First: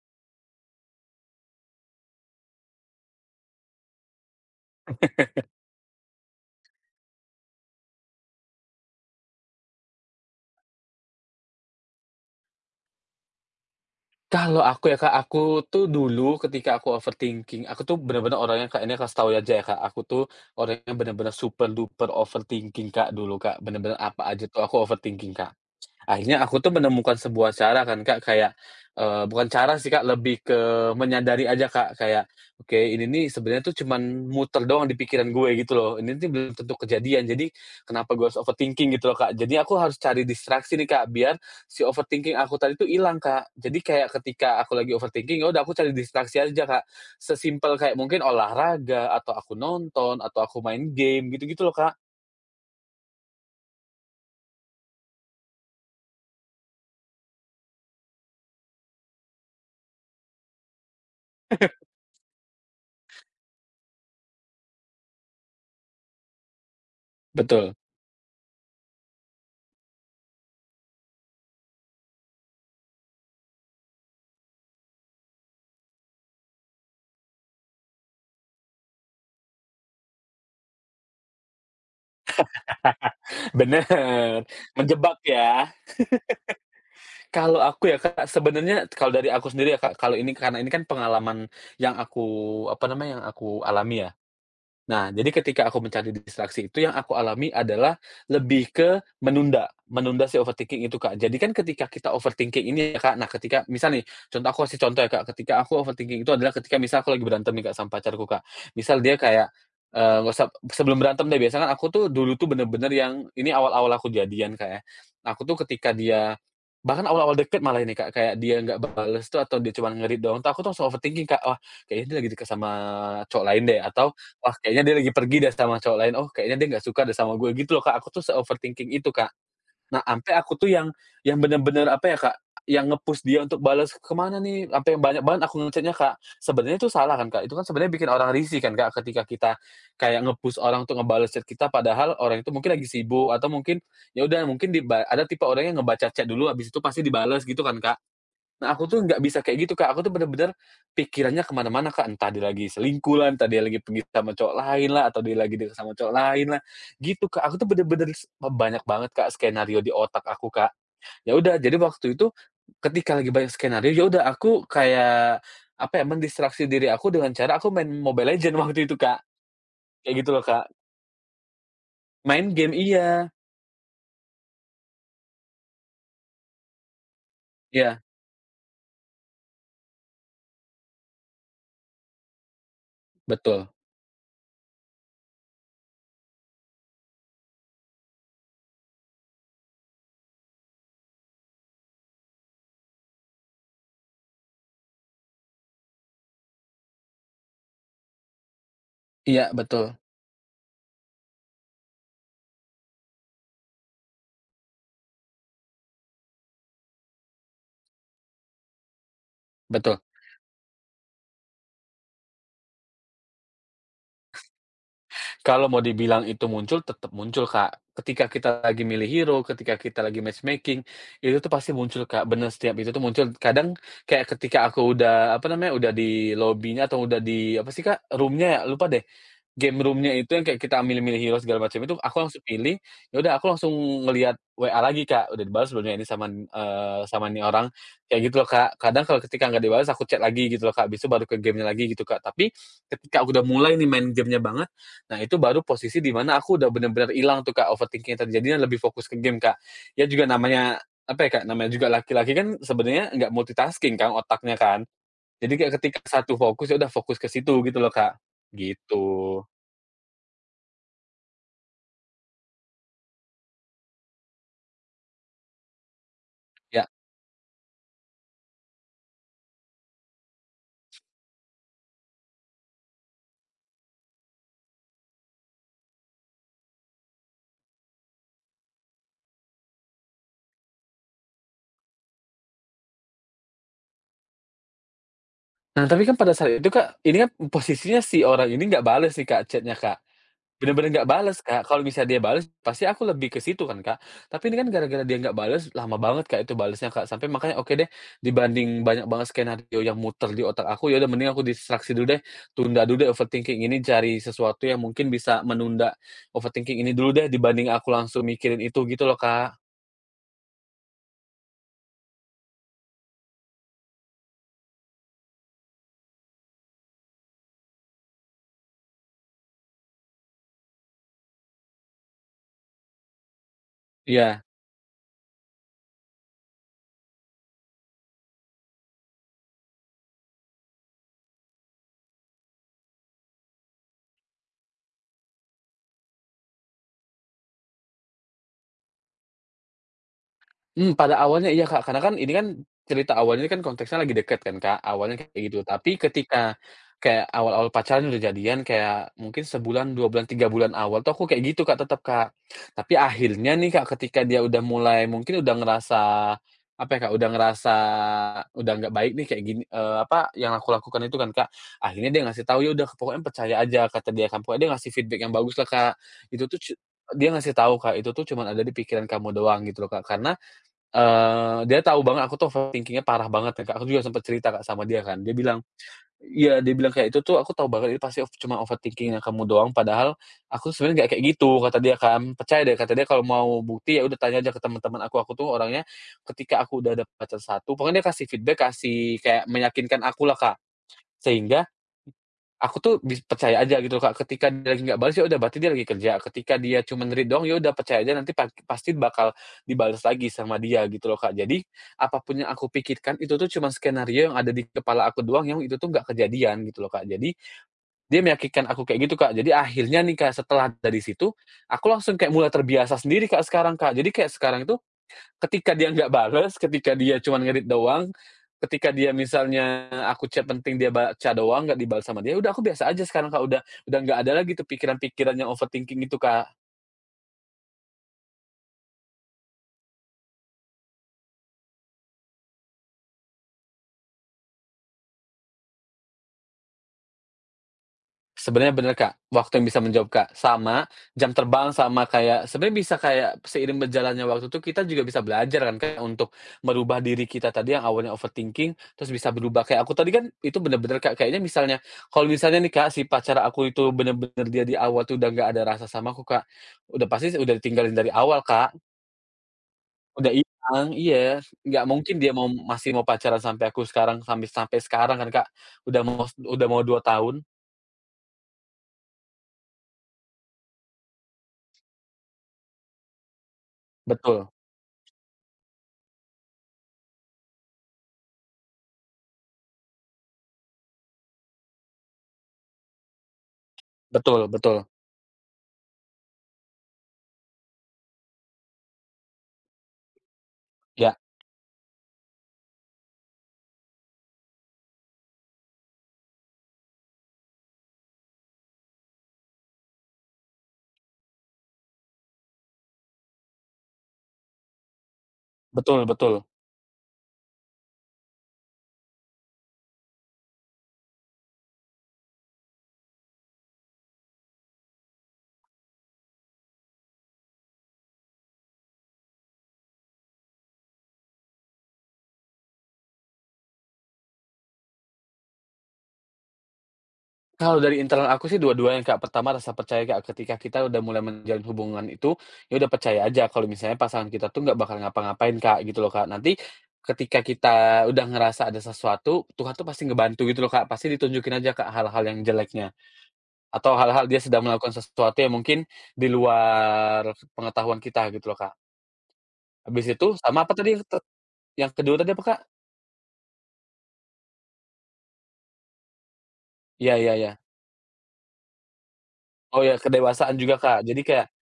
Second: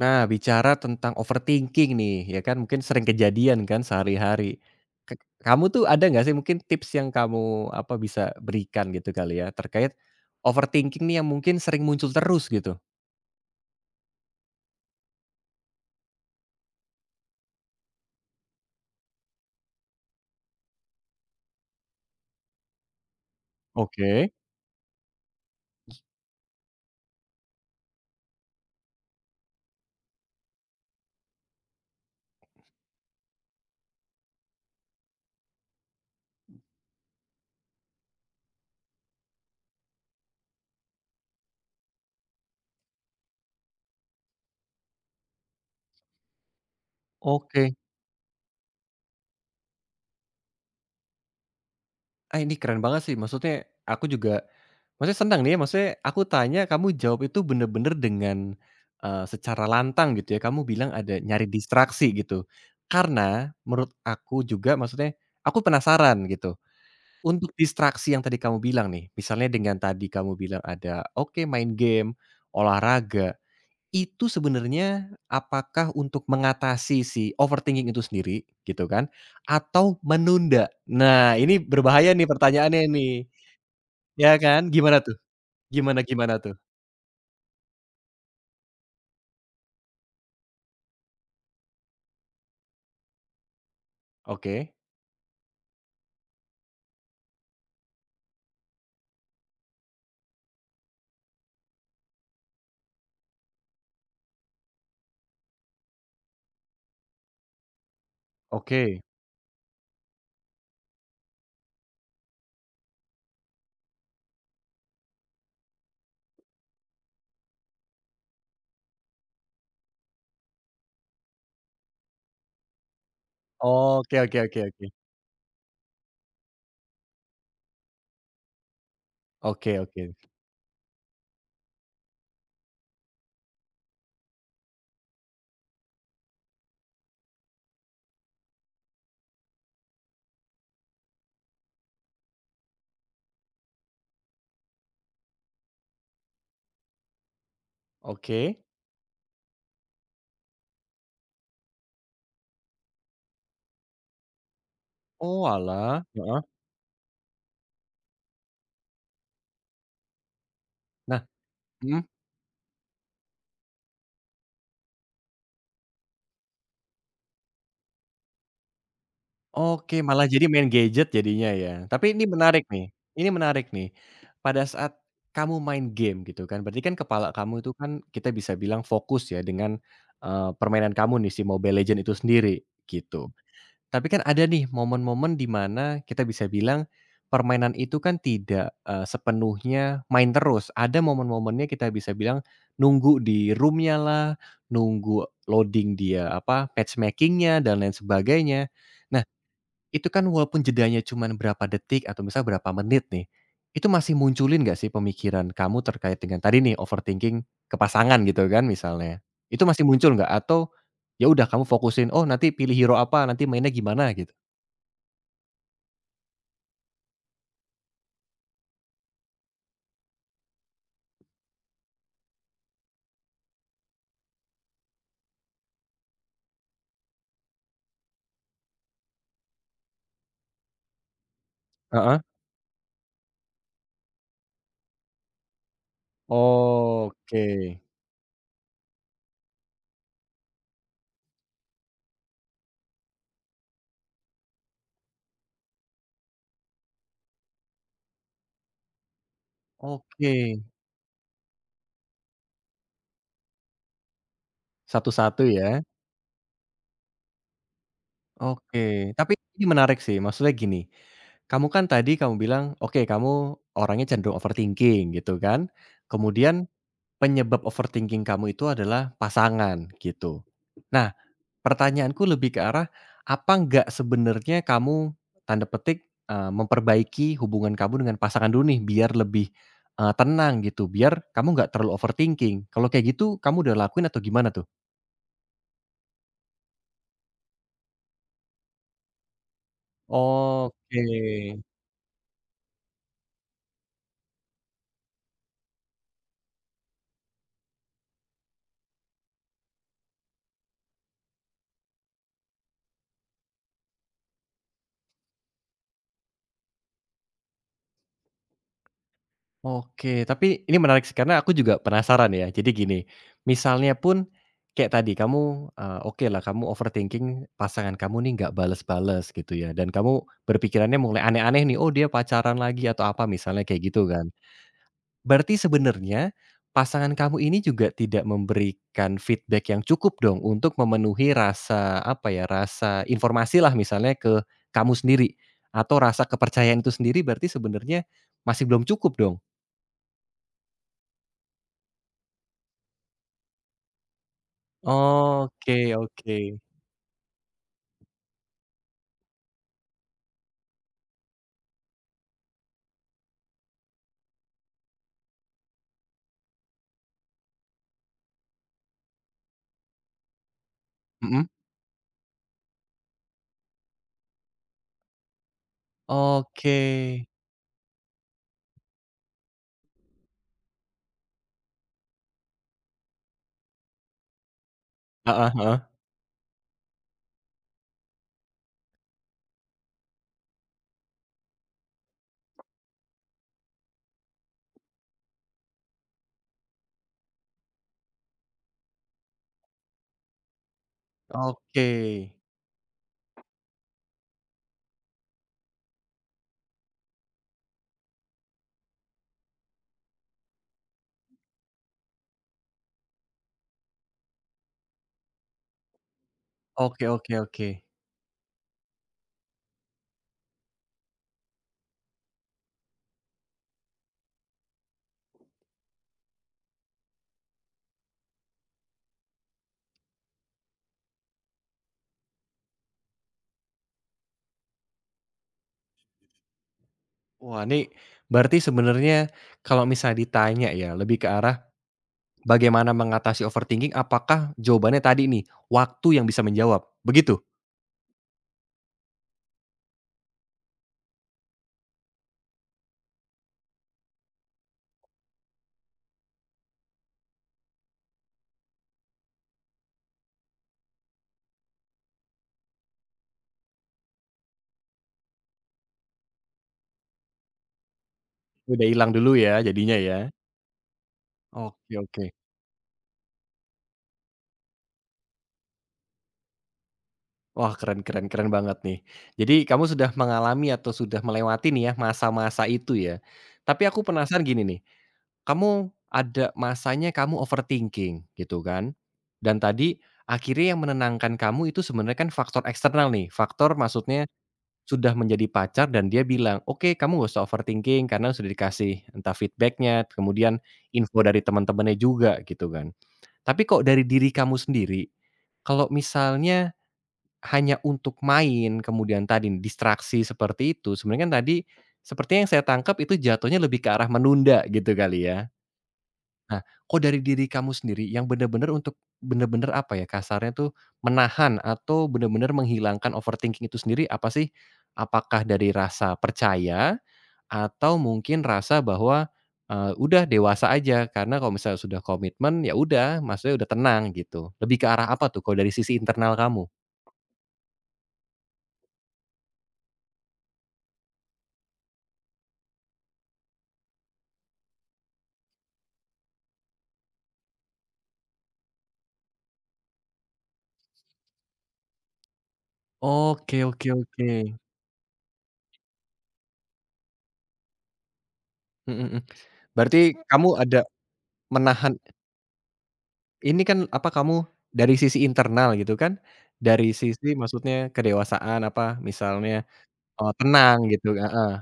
Nah, bicara tentang overthinking nih, ya kan mungkin sering kejadian kan sehari-hari. Ke kamu tuh ada nggak sih mungkin tips yang kamu, apa, bisa berikan gitu kali ya, terkait overthinking nih yang mungkin sering muncul terus gitu? Kalau aku ya Kak, aku tuh dulu ketika aku overthinking, aku tuh bener-bener orangnya Kak, ini kasih tahu aja ya Kak, aku tuh orangnya bener-bener super duper overthinking Kak dulu Kak, bener-bener apa Oke aja tuh aku overthinking Kak. Akhirnya aku tuh menemukan sebuah cara kan, Kak, kayak, bukan cara sih, Kak, lebih ke menyadari aja, Kak, kayak, oke ini nih sebenarnya tuh cuman muter doang di pikiran gue gitu loh, ini nih belum tentu kejadian, jadi kenapa gue harus overthinking gitu loh, Kak. Jadi aku harus cari distraksi nih, Kak, biar si overthinking aku tadi tuh hilang, Kak. Jadi kayak ketika aku lagi overthinking, ya udah aku cari distraksi aja, Kak, oke. sesimpel kayak mungkin olahraga, atau aku nonton, atau aku main game, gitu-gitu loh, Kak. Ah, ini keren banget sih, maksudnya aku juga maksudnya senang nih ya, maksudnya aku tanya kamu jawab itu bener-bener dengan, secara lantang gitu ya, kamu bilang ada nyari distraksi gitu. Karena menurut aku juga maksudnya, aku penasaran gitu. Untuk Betul. distraksi yang tadi kamu bilang nih, misalnya dengan tadi kamu bilang ada, oke main game, olahraga, itu sebenarnya apakah untuk mengatasi si overthinking itu sendiri gitu kan, atau menunda? Nah ini berbahaya nih pertanyaannya nih, Bener, ya kan? Gimana tuh? menjebak ya. Gimana gimana tuh? Kalau aku ya, Kak, sebenarnya kalau dari aku sendiri ya, Kak, kalau ini karena ini kan pengalaman yang aku, apa namanya, yang aku alami ya. Oke, Nah, jadi ketika aku mencari distraksi itu yang aku alami adalah lebih ke menunda, menunda si overthinking itu, Kak. Jadi kan ketika kita overthinking ini ya, Kak, nah ketika misal nih, contoh aku kasih contoh ya, Kak, ketika aku overthinking itu adalah ketika misal aku lagi berantem nih, Kak, sama pacarku, Kak. Misal oke. dia kayak, nggak usah sebelum berantem deh, biasanya kan aku tuh dulu tuh bener-bener yang ini awal-awal aku jadian, Kak, ya. Aku tuh ketika dia bahkan awal-awal deket malah ini, Kak, kayak dia nggak bales tuh atau dia cuman ngerit read doang tuh, aku tuh langsung overthinking, Kak, "Wah, kayaknya dia lagi deket sama cowok lain deh," atau Oke oke wah, oke kayaknya oke. dia lagi pergi deh sama cowok lain, oh kayaknya dia nggak suka deh sama gue, gitu loh, Kak. Aku tuh se-overthinking itu, Kak. Oke Nah, oke. ampe aku tuh yang bener-bener, apa ya, Kak, yang nge-push dia untuk balas, "Ke mana nih?" Ampe banyak banget aku Kak. Sebenarnya itu salah kan, Kak, itu kan sebenarnya bikin orang risih kan, Kak, ketika kita kayak nge-push orang untuk ngebales chat kita, padahal orang itu mungkin lagi sibuk atau mungkin ya udah mungkin ada tipe orang yang ngebaca chat dulu, habis itu pasti dibales gitu kan, Kak. Oke. Nah, aku tuh nggak bisa kayak gitu, Kak. Aku tuh bener-bener pikirannya kemana mana-mana, Kak. Entah dia lagi selingkuh lah, entah dia lagi pergi sama cowok lain lah, atau dia lagi deket sama Oalah, cowok heeh, lain lah, gitu, Kak. Aku tuh bener-bener oh, banyak banget, Kak, skenario di otak aku, Kak. nah Ya udah, jadi mhm. waktu itu ketika lagi banyak skenario, ya udah aku kayak, apa ya, mendistraksi diri aku dengan cara aku main Mobile Legends waktu itu, Kak. Oke, Kayak malah gitu loh, jadi Kak. main gadget jadinya ya. Tapi ini Main menarik game nih, iya. ini menarik nih. Pada saat kamu main game gitu kan, berarti kan kepala kamu itu kan Iya, kita bisa bilang fokus ya dengan, permainan kamu nih si Mobile Legend itu sendiri, gitu. betul. Tapi kan ada nih momen-momen di mana kita bisa bilang permainan itu kan tidak, sepenuhnya main terus. Ada momen-momennya kita bisa bilang nunggu di roomnya lah, nunggu loading dia apa, match making dan lain sebagainya. Iya, betul, Itu kan walaupun jedanya cuman berapa detik atau misal berapa menit nih, itu masih munculin nggak sih pemikiran kamu terkait dengan tadi nih overthinking ke pasangan gitu kan misalnya. Itu masih betul. muncul nggak? Atau ya udah kamu fokusin, "Oh nanti pilih hero apa, nanti mainnya gimana?" Gitu? Kalau mau dibilang itu muncul, tetap muncul, Kak. Ketika kita lagi milih hero, ketika kita lagi matchmaking, itu tuh pasti muncul, Kak, bener setiap itu tuh muncul. Kadang kayak ketika aku udah, apa namanya, udah di lobbynya atau udah di apa sih, Kak, Roomnya ya? Lupa deh. Game roomnya itu yang kayak kita milih-milih hero segala macam itu, aku Heeh. langsung pilih, ya udah aku langsung ngelihat WA lagi, Kak, udah dibalas belum ya ini sama, sama nih Oke. orang, kayak gitu loh, Kak. Kadang kalau ketika nggak dibalas, aku chat lagi gitu loh, Kak, habis baru ke gamenya lagi gitu, Kak. Tapi ketika aku udah mulai nih main gamenya banget, nah, itu baru posisi di mana aku udah bener-bener hilang tuh, Kak, overthinking yang tadi, jadinya lebih fokus ke game, Kak. Ya juga Oke. namanya, apa ya, Kak, namanya juga laki-laki kan sebenarnya nggak multitasking kan otaknya kan. Satu-satu Jadi kayak ya? ketika satu fokus, ya udah fokus ke situ gitu loh, Kak, Oke. Tapi gitu. ini menarik sih, maksudnya gini, kamu kan tadi kamu bilang, oke kamu orangnya cenderung overthinking gitu kan, kemudian Ya. penyebab overthinking kamu itu adalah pasangan, gitu. Nah, pertanyaanku lebih ke arah, apa nggak sebenarnya kamu, tanda petik, memperbaiki hubungan kamu dengan pasangan dulu nih, biar lebih, tenang gitu, biar kamu nggak terlalu overthinking. Kalau kayak gitu, kamu udah lakuin atau gimana tuh? Nah, tapi kan pada saat itu, Kak, ini kan posisinya si orang ini nggak bales nih, Kak, chatnya Kak. Bener-bener Oke. nggak bales, Kak. Kalau bisa dia bales, pasti aku lebih ke situ kan, Kak. Tapi ini kan gara-gara dia nggak bales, lama banget, Kak, itu balesnya, Kak. Sampai makanya oke deh, dibanding banyak banget skenario yang muter di otak aku, ya udah mending aku distraksi dulu deh, tunda dulu deh overthinking ini, cari sesuatu yang mungkin bisa menunda overthinking ini dulu deh, dibanding aku langsung mikirin itu gitu loh, Kak. Oke, tapi ini menarik sih karena aku juga penasaran ya. Jadi gini, misalnya pun kayak tadi kamu, oke lah kamu overthinking pasangan kamu nih nggak bales-bales gitu ya dan kamu berpikirannya mulai aneh-aneh nih, "Oh dia pacaran lagi," atau apa misalnya kayak gitu kan. Iya. Berarti sebenarnya pasangan kamu ini juga tidak memberikan feedback yang cukup dong untuk memenuhi rasa, apa ya, rasa informasi lah misalnya ke kamu sendiri atau rasa kepercayaan itu sendiri berarti sebenarnya masih belum cukup dong? Mmm, pada awalnya iya, Kak, karena kan ini kan cerita awalnya kan konteksnya lagi deket kan, Kak, awalnya kayak gitu. Oke Tapi oke. ketika kayak awal-awal pacaran udah jadian kayak mungkin sebulan, 2 bulan, 3 bulan awal tuh aku kayak gitu, Kak, tetep, Kak. Tapi akhirnya nih, Kak, ketika dia udah mulai mungkin udah ngerasa, apa ya, Kak, udah ngerasa udah nggak baik nih kayak gini, apa yang aku lakukan itu kan, Mhm. Kak. Akhirnya dia ngasih tahu, "Ya udah pokoknya percaya aja," kata dia kan. Pokoknya dia ngasih feedback yang baguslah, Kak. Itu tuh Oke. dia ngasih tahu, Kak, "Itu tuh cuman ada di pikiran kamu doang," gitu loh, Kak. Karena dia tahu banget aku tuh overthinking-nya parah banget ya, Kak, aku juga sempet cerita, Kak, sama dia kan, dia Heeh bilang heeh. iya, dia bilang kayak, "Itu tuh aku tahu banget ini pasti cuma overthinking-nya kamu doang, padahal aku sebenarnya nggak kayak gitu," kata dia kan. "Percaya deh," kata dia, "kalau mau bukti ya udah tanya aja ke teman-teman aku." Aku tuh orangnya ketika aku udah ada pacar satu pokoknya dia kasih feedback, kasih kayak meyakinkan akulah, Kak, sehingga Oke. aku tuh percaya aja gitu, Kak, ketika dia lagi nggak balas, ya udah berarti dia lagi kerja, ketika dia cuman read doang, ya udah percaya aja nanti pasti bakal dibales lagi sama dia gitu loh, Kak. Jadi, apa pun yang aku pikirkan itu tuh cuman skenario yang ada di kepala aku doang yang itu tuh nggak kejadian gitu loh, Kak. Oke Jadi, oke oke. dia meyakinkan aku kayak gitu, Kak. Jadi akhirnya nih, Kak, setelah dari situ, aku langsung kayak mulai terbiasa sendiri, Kak, sekarang, Kak. Jadi kayak sekarang itu ketika dia nggak bales, ketika dia cuma doang, ketika dia misalnya aku chat penting dia baca doang nggak dibalas sama dia, udah aku biasa aja sekarang, Kak, udah nggak ada lagi tuh pikiran-pikiran yang overthinking itu, Kak. Wah, ini berarti sebenarnya kalau misalnya ditanya ya, lebih ke arah bagaimana mengatasi overthinking, apakah jawabannya tadi nih, waktu yang bisa menjawab, begitu? Sebenarnya bener, Kak. Waktu yang bisa menjawab, Kak. Sama, jam terbang sama kayak sebenarnya bisa kayak seiring berjalannya waktu tuh kita juga bisa belajar kan, Kak, untuk merubah diri kita tadi yang awalnya overthinking, terus bisa berubah. Kayak aku tadi kan itu bener-bener, Kak, kayaknya misalnya kalau misalnya nih, Kak, si pacar aku itu bener-bener dia di awal tuh udah nggak ada rasa sama aku, Kak, udah pasti udah ditinggalin dari awal, Kak. Udah hilang dulu ya jadinya ya? Udah hilang iya. Nggak Oke mungkin oke. dia mau masih mau pacaran sampai aku sekarang sampai sampai sekarang kan, Kak. Udah mau udah mau 2 tahun. Wah, keren keren keren banget nih. Jadi kamu sudah mengalami atau sudah melewati nih ya, masa-masa itu ya. Tapi aku penasaran Betul gini nih, kamu ada masanya kamu overthinking gitu kan, dan tadi akhirnya yang menenangkan kamu itu sebenarnya kan faktor eksternal nih, faktor maksudnya betul betul. sudah menjadi pacar dan dia bilang, "Oke, kamu gak usah overthinking karena sudah dikasih entah feedbacknya, kemudian Ya, info dari teman-temannya juga," gitu kan. Tapi kok dari diri kamu sendiri, kalau misalnya hanya untuk main, kemudian tadi distraksi seperti itu, sebenarnya kan tadi sepertinya yang saya tangkap itu jatuhnya lebih ke arah menunda gitu kali ya. betul betul. Nah, kok dari diri kamu sendiri yang benar-benar untuk benar-benar apa ya, kasarnya tuh menahan atau benar-benar menghilangkan overthinking itu sendiri apa sih? Apakah dari rasa percaya atau mungkin rasa bahwa, udah dewasa aja karena kalau misalnya sudah komitmen, ya udah maksudnya udah tenang gitu. Lebih ke arah apa tuh kalau dari sisi internal kamu? Kalau dari internal aku sih dua-duanya, Kak. Pertama rasa percaya, Kak, ketika kita udah mulai menjalin hubungan itu, ya udah percaya aja kalau misalnya pasangan kita tuh nggak bakal ngapa-ngapain, Kak, gitu loh, Kak. Nanti ketika kita udah ngerasa ada sesuatu, Tuhan tuh pasti ngebantu gitu loh, Kak. Pasti ditunjukin aja, Kak, hal-hal yang jeleknya Oke oke atau oke. hal-hal dia sedang melakukan sesuatu yang mungkin di luar pengetahuan kita gitu loh, Kak. Mhm mhm. Habis Berarti itu kamu sama apa ada tadi yang yang menahan kedua tadi apa, Kak? ini kan, apa, kamu dari sisi internal gitu kan, dari Ya sisi ya ya. maksudnya kedewasaan, apa, misalnya, Oh ya, kedewasaan tenang juga, Kak. gitu Jadi kayak heeh,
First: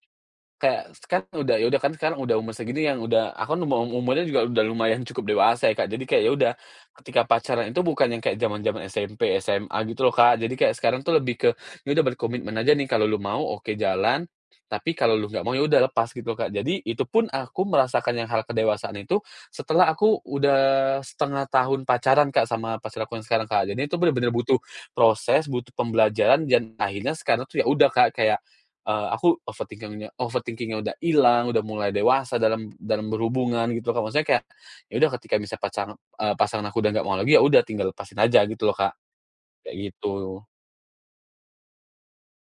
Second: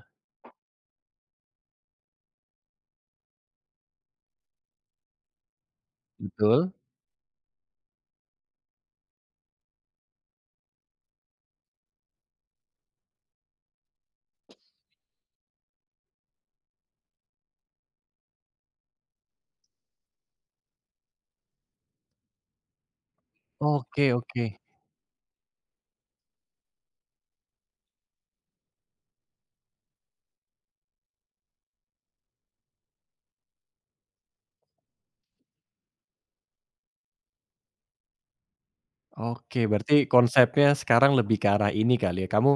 kayak kan udah ya udah kan sekarang udah umur segini yang udah aku kan umurnya juga udah lumayan cukup dewasa ya Kak, jadi kayak ya udah, betul. ketika pacaran itu bukan yang kayak zaman-zaman SMP, SMA gitu loh Kak, jadi kayak sekarang tuh lebih ke, ya udah berkomitmen aja nih kalau lu mau oke jalan, tapi kalau lu nggak mau ya udah lepas gitu loh Kak. Jadi itu pun aku merasakan yang hal kedewasaan itu setelah aku udah setengah tahun pacaran Kak sama pacar aku yang sekarang Kak, jadi itu Oke bener-bener oke. butuh proses, butuh pembelajaran dan akhirnya sekarang tuh ya udah Kak kayak aku overthinkingnya, overthinkingnya udah hilang, udah mulai dewasa dalam dalam berhubungan gitu loh, Kak. Maksudnya kayak, ya udah ketika misalnya pasangan aku udah nggak mau lagi, ya udah tinggal lepasin aja gitu loh, Kak, Oke, kayak berarti gitu. konsepnya sekarang lebih ke arah ini kali ya, kamu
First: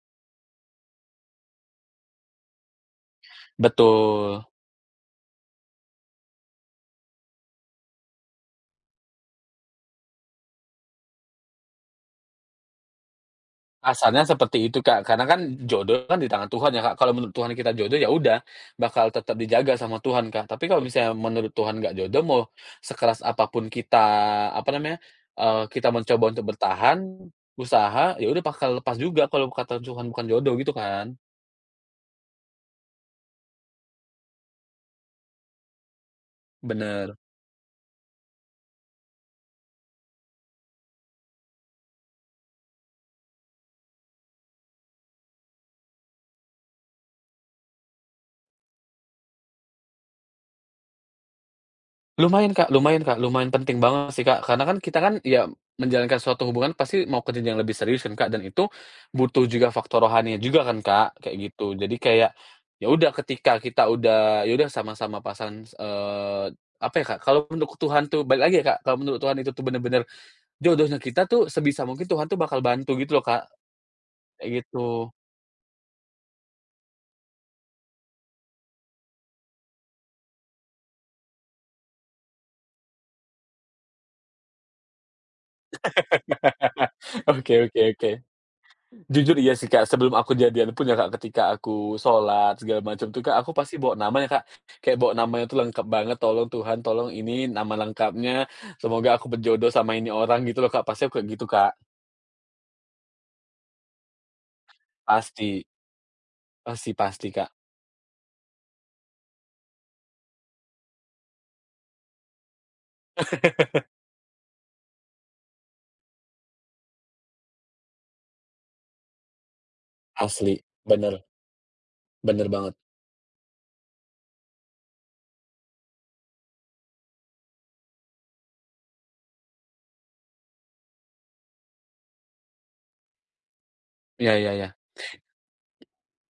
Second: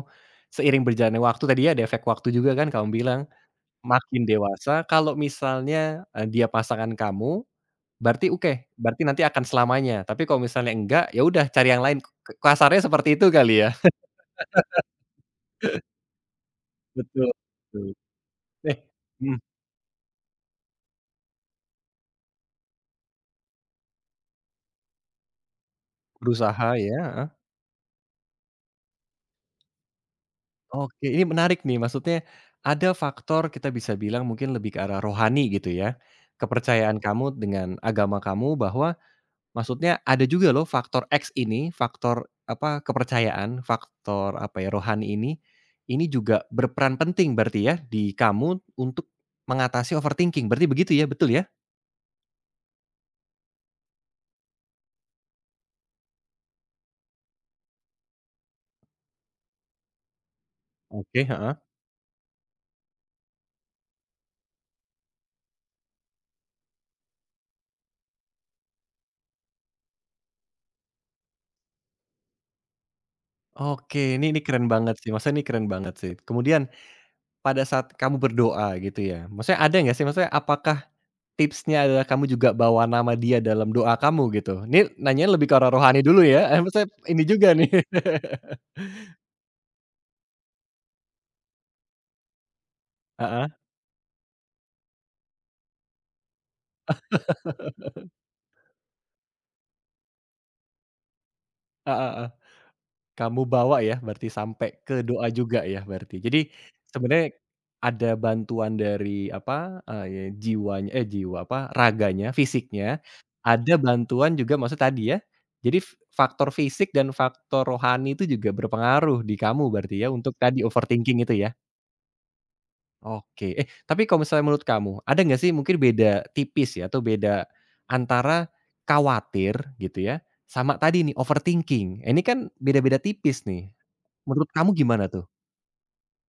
seiring berjalannya waktu tadi ya ada efek waktu juga kan kamu bilang, makin Betul, dewasa kalau misalnya, dia pasangan kamu, berarti oke, berarti nanti akan selamanya, tapi kalau misalnya enggak, ya udah cari yang lain, kasarnya seperti itu kali ya? asalnya seperti itu, Kak. Karena kan jodoh kan di tangan Tuhan ya, Kak. Kalau Betul menurut Tuhan kita betul. jodoh, ya udah Eh, bakal mhm, tetap dijaga sama Tuhan, Kak. Tapi kalau misalnya menurut Tuhan nggak jodoh, mau sekeras apapun kita, apa namanya, kita mencoba untuk berusaha bertahan, ya, heeh. usaha, ya udah bakal lepas juga kalau kata Tuhan bukan jodoh gitu Oke, kan. ini menarik nih, maksudnya ada faktor kita bisa bilang mungkin lebih ke arah rohani gitu ya, kepercayaan Bener. kamu dengan agama kamu bahwa maksudnya ada juga loh faktor X ini, faktor apa, kepercayaan, faktor apa ya, rohani ini juga berperan penting berarti ya di kamu untuk mengatasi overthinking, berarti begitu ya, betul ya? Lumayan Kak lumayan Kak, lumayan penting banget sih Kak, karena kan kita kan ya menjalankan suatu hubungan pasti mau ke jenjang lebih serius kan Kak, dan itu butuh juga faktor rohaninya juga kan Kak, Oke, kayak heeh. gitu. Jadi kayak, ya udah ketika kita udah sama-sama pasangan, apa ya Kak, kalau menurut Tuhan tuh balik lagi ya Kak, kalau menurut Tuhan itu tuh bener-bener jodohnya kita tuh sebisa mungkin Tuhan tuh bakal bantu gitu loh Kak, Oke, ini kayak keren banget sih, gitu. maksudnya ini keren banget sih. Kemudian pada saat kamu berdoa gitu ya? Maksudnya ada nggak sih, maksudnya apakah tipsnya adalah kamu juga bawa nama dia dalam doa kamu gitu? Ini nanyanya lebih ke arah rohani dulu ya, maksudnya ini Oke juga nih. oke oke. Jujur iya sih, Kak, sebelum aku jadian pun ya, Kak, ketika aku sholat segala macam tuh, Kak, aku Heeh, pasti bawa nama ya, Kak, kayak bawa namanya tuh lengkap banget, "Tolong Tuhan, tolong ini nama lengkapnya, semoga aku berjodoh sama ini orang," gitu loh, Kak, pasti aku kayak gitu, Kak. heeh heeh. Kamu bawa ya berarti sampai ke doa juga Pasti, ya berarti. Jadi pasti pasti, sebenarnya Kak, ada bantuan dari apa, jiwanya eh, jiwa apa, raganya, fisiknya, ada bantuan juga maksud tadi ya, jadi faktor fisik dan faktor rohani itu juga berpengaruh di kamu berarti ya untuk asli, tadi bener overthinking itu ya? bener banget. Oke. Eh, tapi kalau misalnya menurut kamu, ada nggak sih mungkin beda tipis ya atau beda antara khawatir gitu ya, sama tadi nih overthinking. Ini kan beda-beda tipis nih. Iya Menurut iya iya. kamu gimana tuh?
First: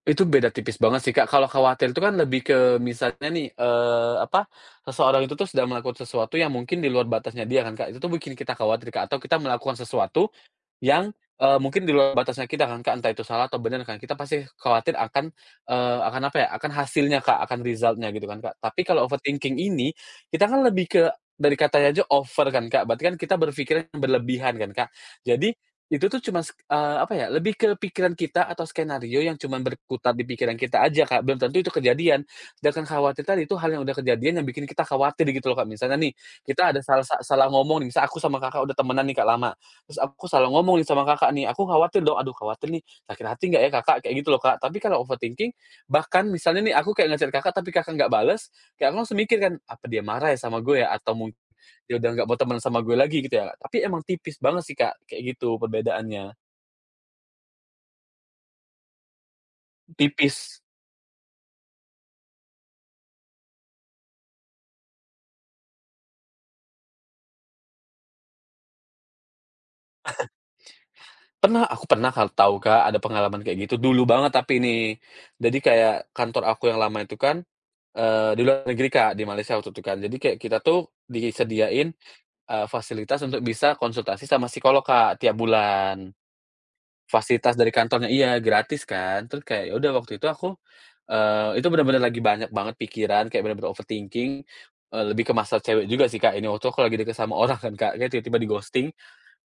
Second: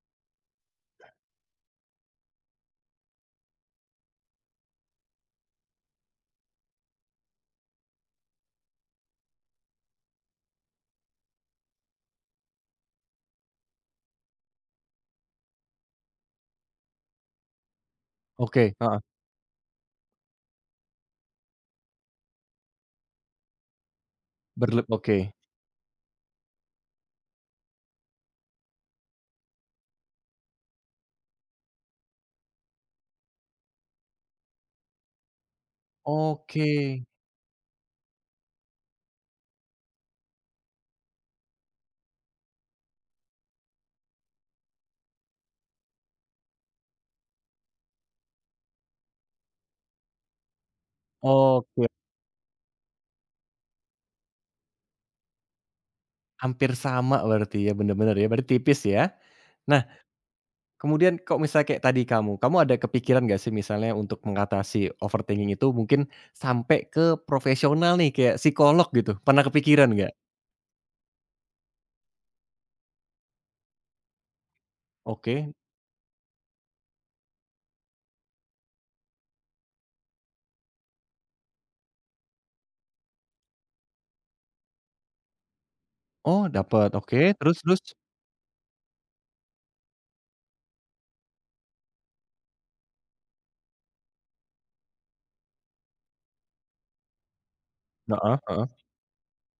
Itu beda tipis banget sih, Kak, kalau khawatir itu kan lebih ke misalnya nih, apa, seseorang itu tuh sedang melakukan sesuatu yang mungkin di luar batasnya dia kan, Kak, itu tuh bikin kita khawatir, Kak, atau kita melakukan sesuatu Yang, mungkin di luar batasnya kita kan, Kak, entah itu salah atau bener kan, kita pasti khawatir akan, akan apa ya, akan hasilnya, Kak, akan result-nya gitu kan, Kak. Oke, Tapi heeh, kalau overthinking ini, kita kan lebih ke dari katanya aja over kan, Kak, berarti kan kita berpikiran yang berlebihan kan, Kak. oke. Jadi, itu tuh cuma apa ya, lebih ke pikiran kita atau skenario yang cuman berkutat di pikiran kita aja, Kak, belum tentu itu kejadian. Sedangkan khawatir tadi itu hal yang udah kejadian yang bikin kita khawatir gitu loh, Kak. Misalnya nih, Oke, kita ada salah ngomong nih, misal aku sama Kakak udah temenan nih, Kak, lama. Terus aku salah ngomong nih sama Kakak nih, aku khawatir dong, "Aduh khawatir nih, sakit hati nggak ya Kakak?" Kayak gitu loh, Kak. Tapi kalau overthinking, bahkan misalnya nih aku kayak nge Kakak, tapi Kakak nggak bales, kayak aku langsung mikir kan, "Apa dia marah ya sama gue ya? Atau mungkin oke, dia udah nggak mau teman sama gue lagi?" Gitu ya, tapi emang tipis banget sih, Kak, kayak gitu perbedaannya, hampir sama berarti ya, bener-bener ya, berarti tipis ya. Nah, tipis. kemudian kok misalnya kayak tadi kamu, kamu ada kepikiran nggak sih misalnya untuk mengatasi overthinking itu mungkin sampai ke profesional nih, kayak psikolog gitu, pernah kepikiran nggak? Pernah, aku pernah Kak tahu, Kak, ada pengalaman kayak gitu, dulu banget tapi nih. Oke, Jadi kayak kantor aku yang lama itu kan, di luar negeri, Kak, di Malaysia waktu itu kan. Jadi kayak kita tuh disediain fasilitas untuk bisa konsultasi sama psikolog, Kak, tiap bulan. oh dapet, oke, Fasilitas terus dari terus? kantornya iya, gratis kan. Terus kayak ya udah waktu itu aku, itu bener-bener lagi banyak banget pikiran, kayak bener-bener overthinking, lebih ke masalah cewek juga sih, Kak, ini. Waktu aku lagi deket sama orang kan, Kak, kayak Heeh tiba-tiba heeh. di-ghosting,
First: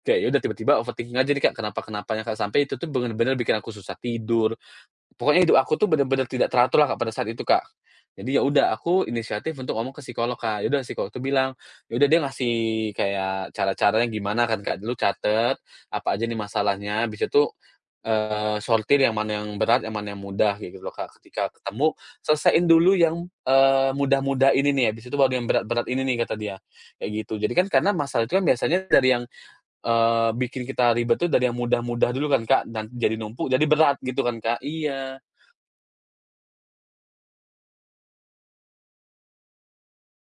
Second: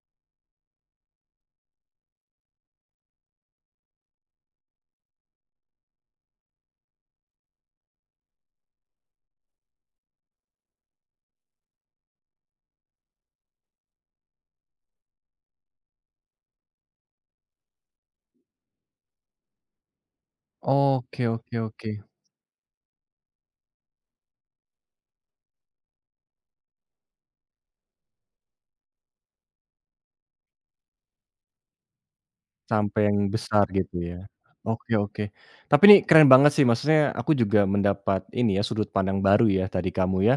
kayak ya udah tiba-tiba overthinking aja nih, Kak, kenapa-kenapanya, Kak, sampai itu tuh bener-bener bikin aku susah tidur. Pokoknya hidup aku tuh bener-bener tidak teratur lah, Kak, pada saat itu, Kak. Jadi ya udah aku inisiatif untuk ngomong ke psikolog, Kak. Ya udah psikolog tuh bilang, ya udah dia ngasih kayak cara-caranya gimana kan, Kak. Dulu catet, apa aja nih masalahnya, bisa tuh sortir yang mana yang berat, yang mana yang mudah, kayak gitu loh, Kak. Oke Ketika oke ketemu, oke. selesaiin dulu yang, mudah-mudah ini nih, habis itu baru yang berat-berat ini nih, kata dia, kayak gitu. Jadi kan karena masalah itu kan biasanya dari yang, bikin kita ribet tuh dari yang mudah-mudah dulu kan, Kak, dan Sampai jadi yang numpuk, besar jadi gitu berat ya. gitu kan, Kak. Oke Iya. oke. Tapi nih keren banget sih, maksudnya aku juga mendapat ini ya, sudut pandang baru ya tadi kamu ya.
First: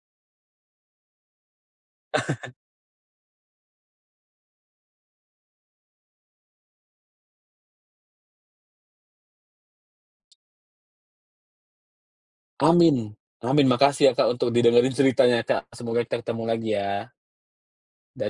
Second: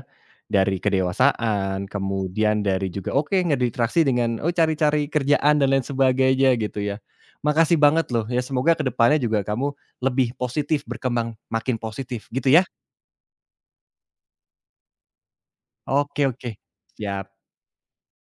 Dari kedewasaan, kemudian dari juga oke, ngedistraksi dengan, oh cari-cari kerjaan dan lain sebagainya gitu ya. Makasih banget loh ya, semoga kedepannya juga kamu lebih positif, berkembang makin positif gitu ya. Amin amin, makasih ya Kak, untuk didengerin ceritanya Kak, semoga kita Oke ketemu oke, lagi ya siap. dan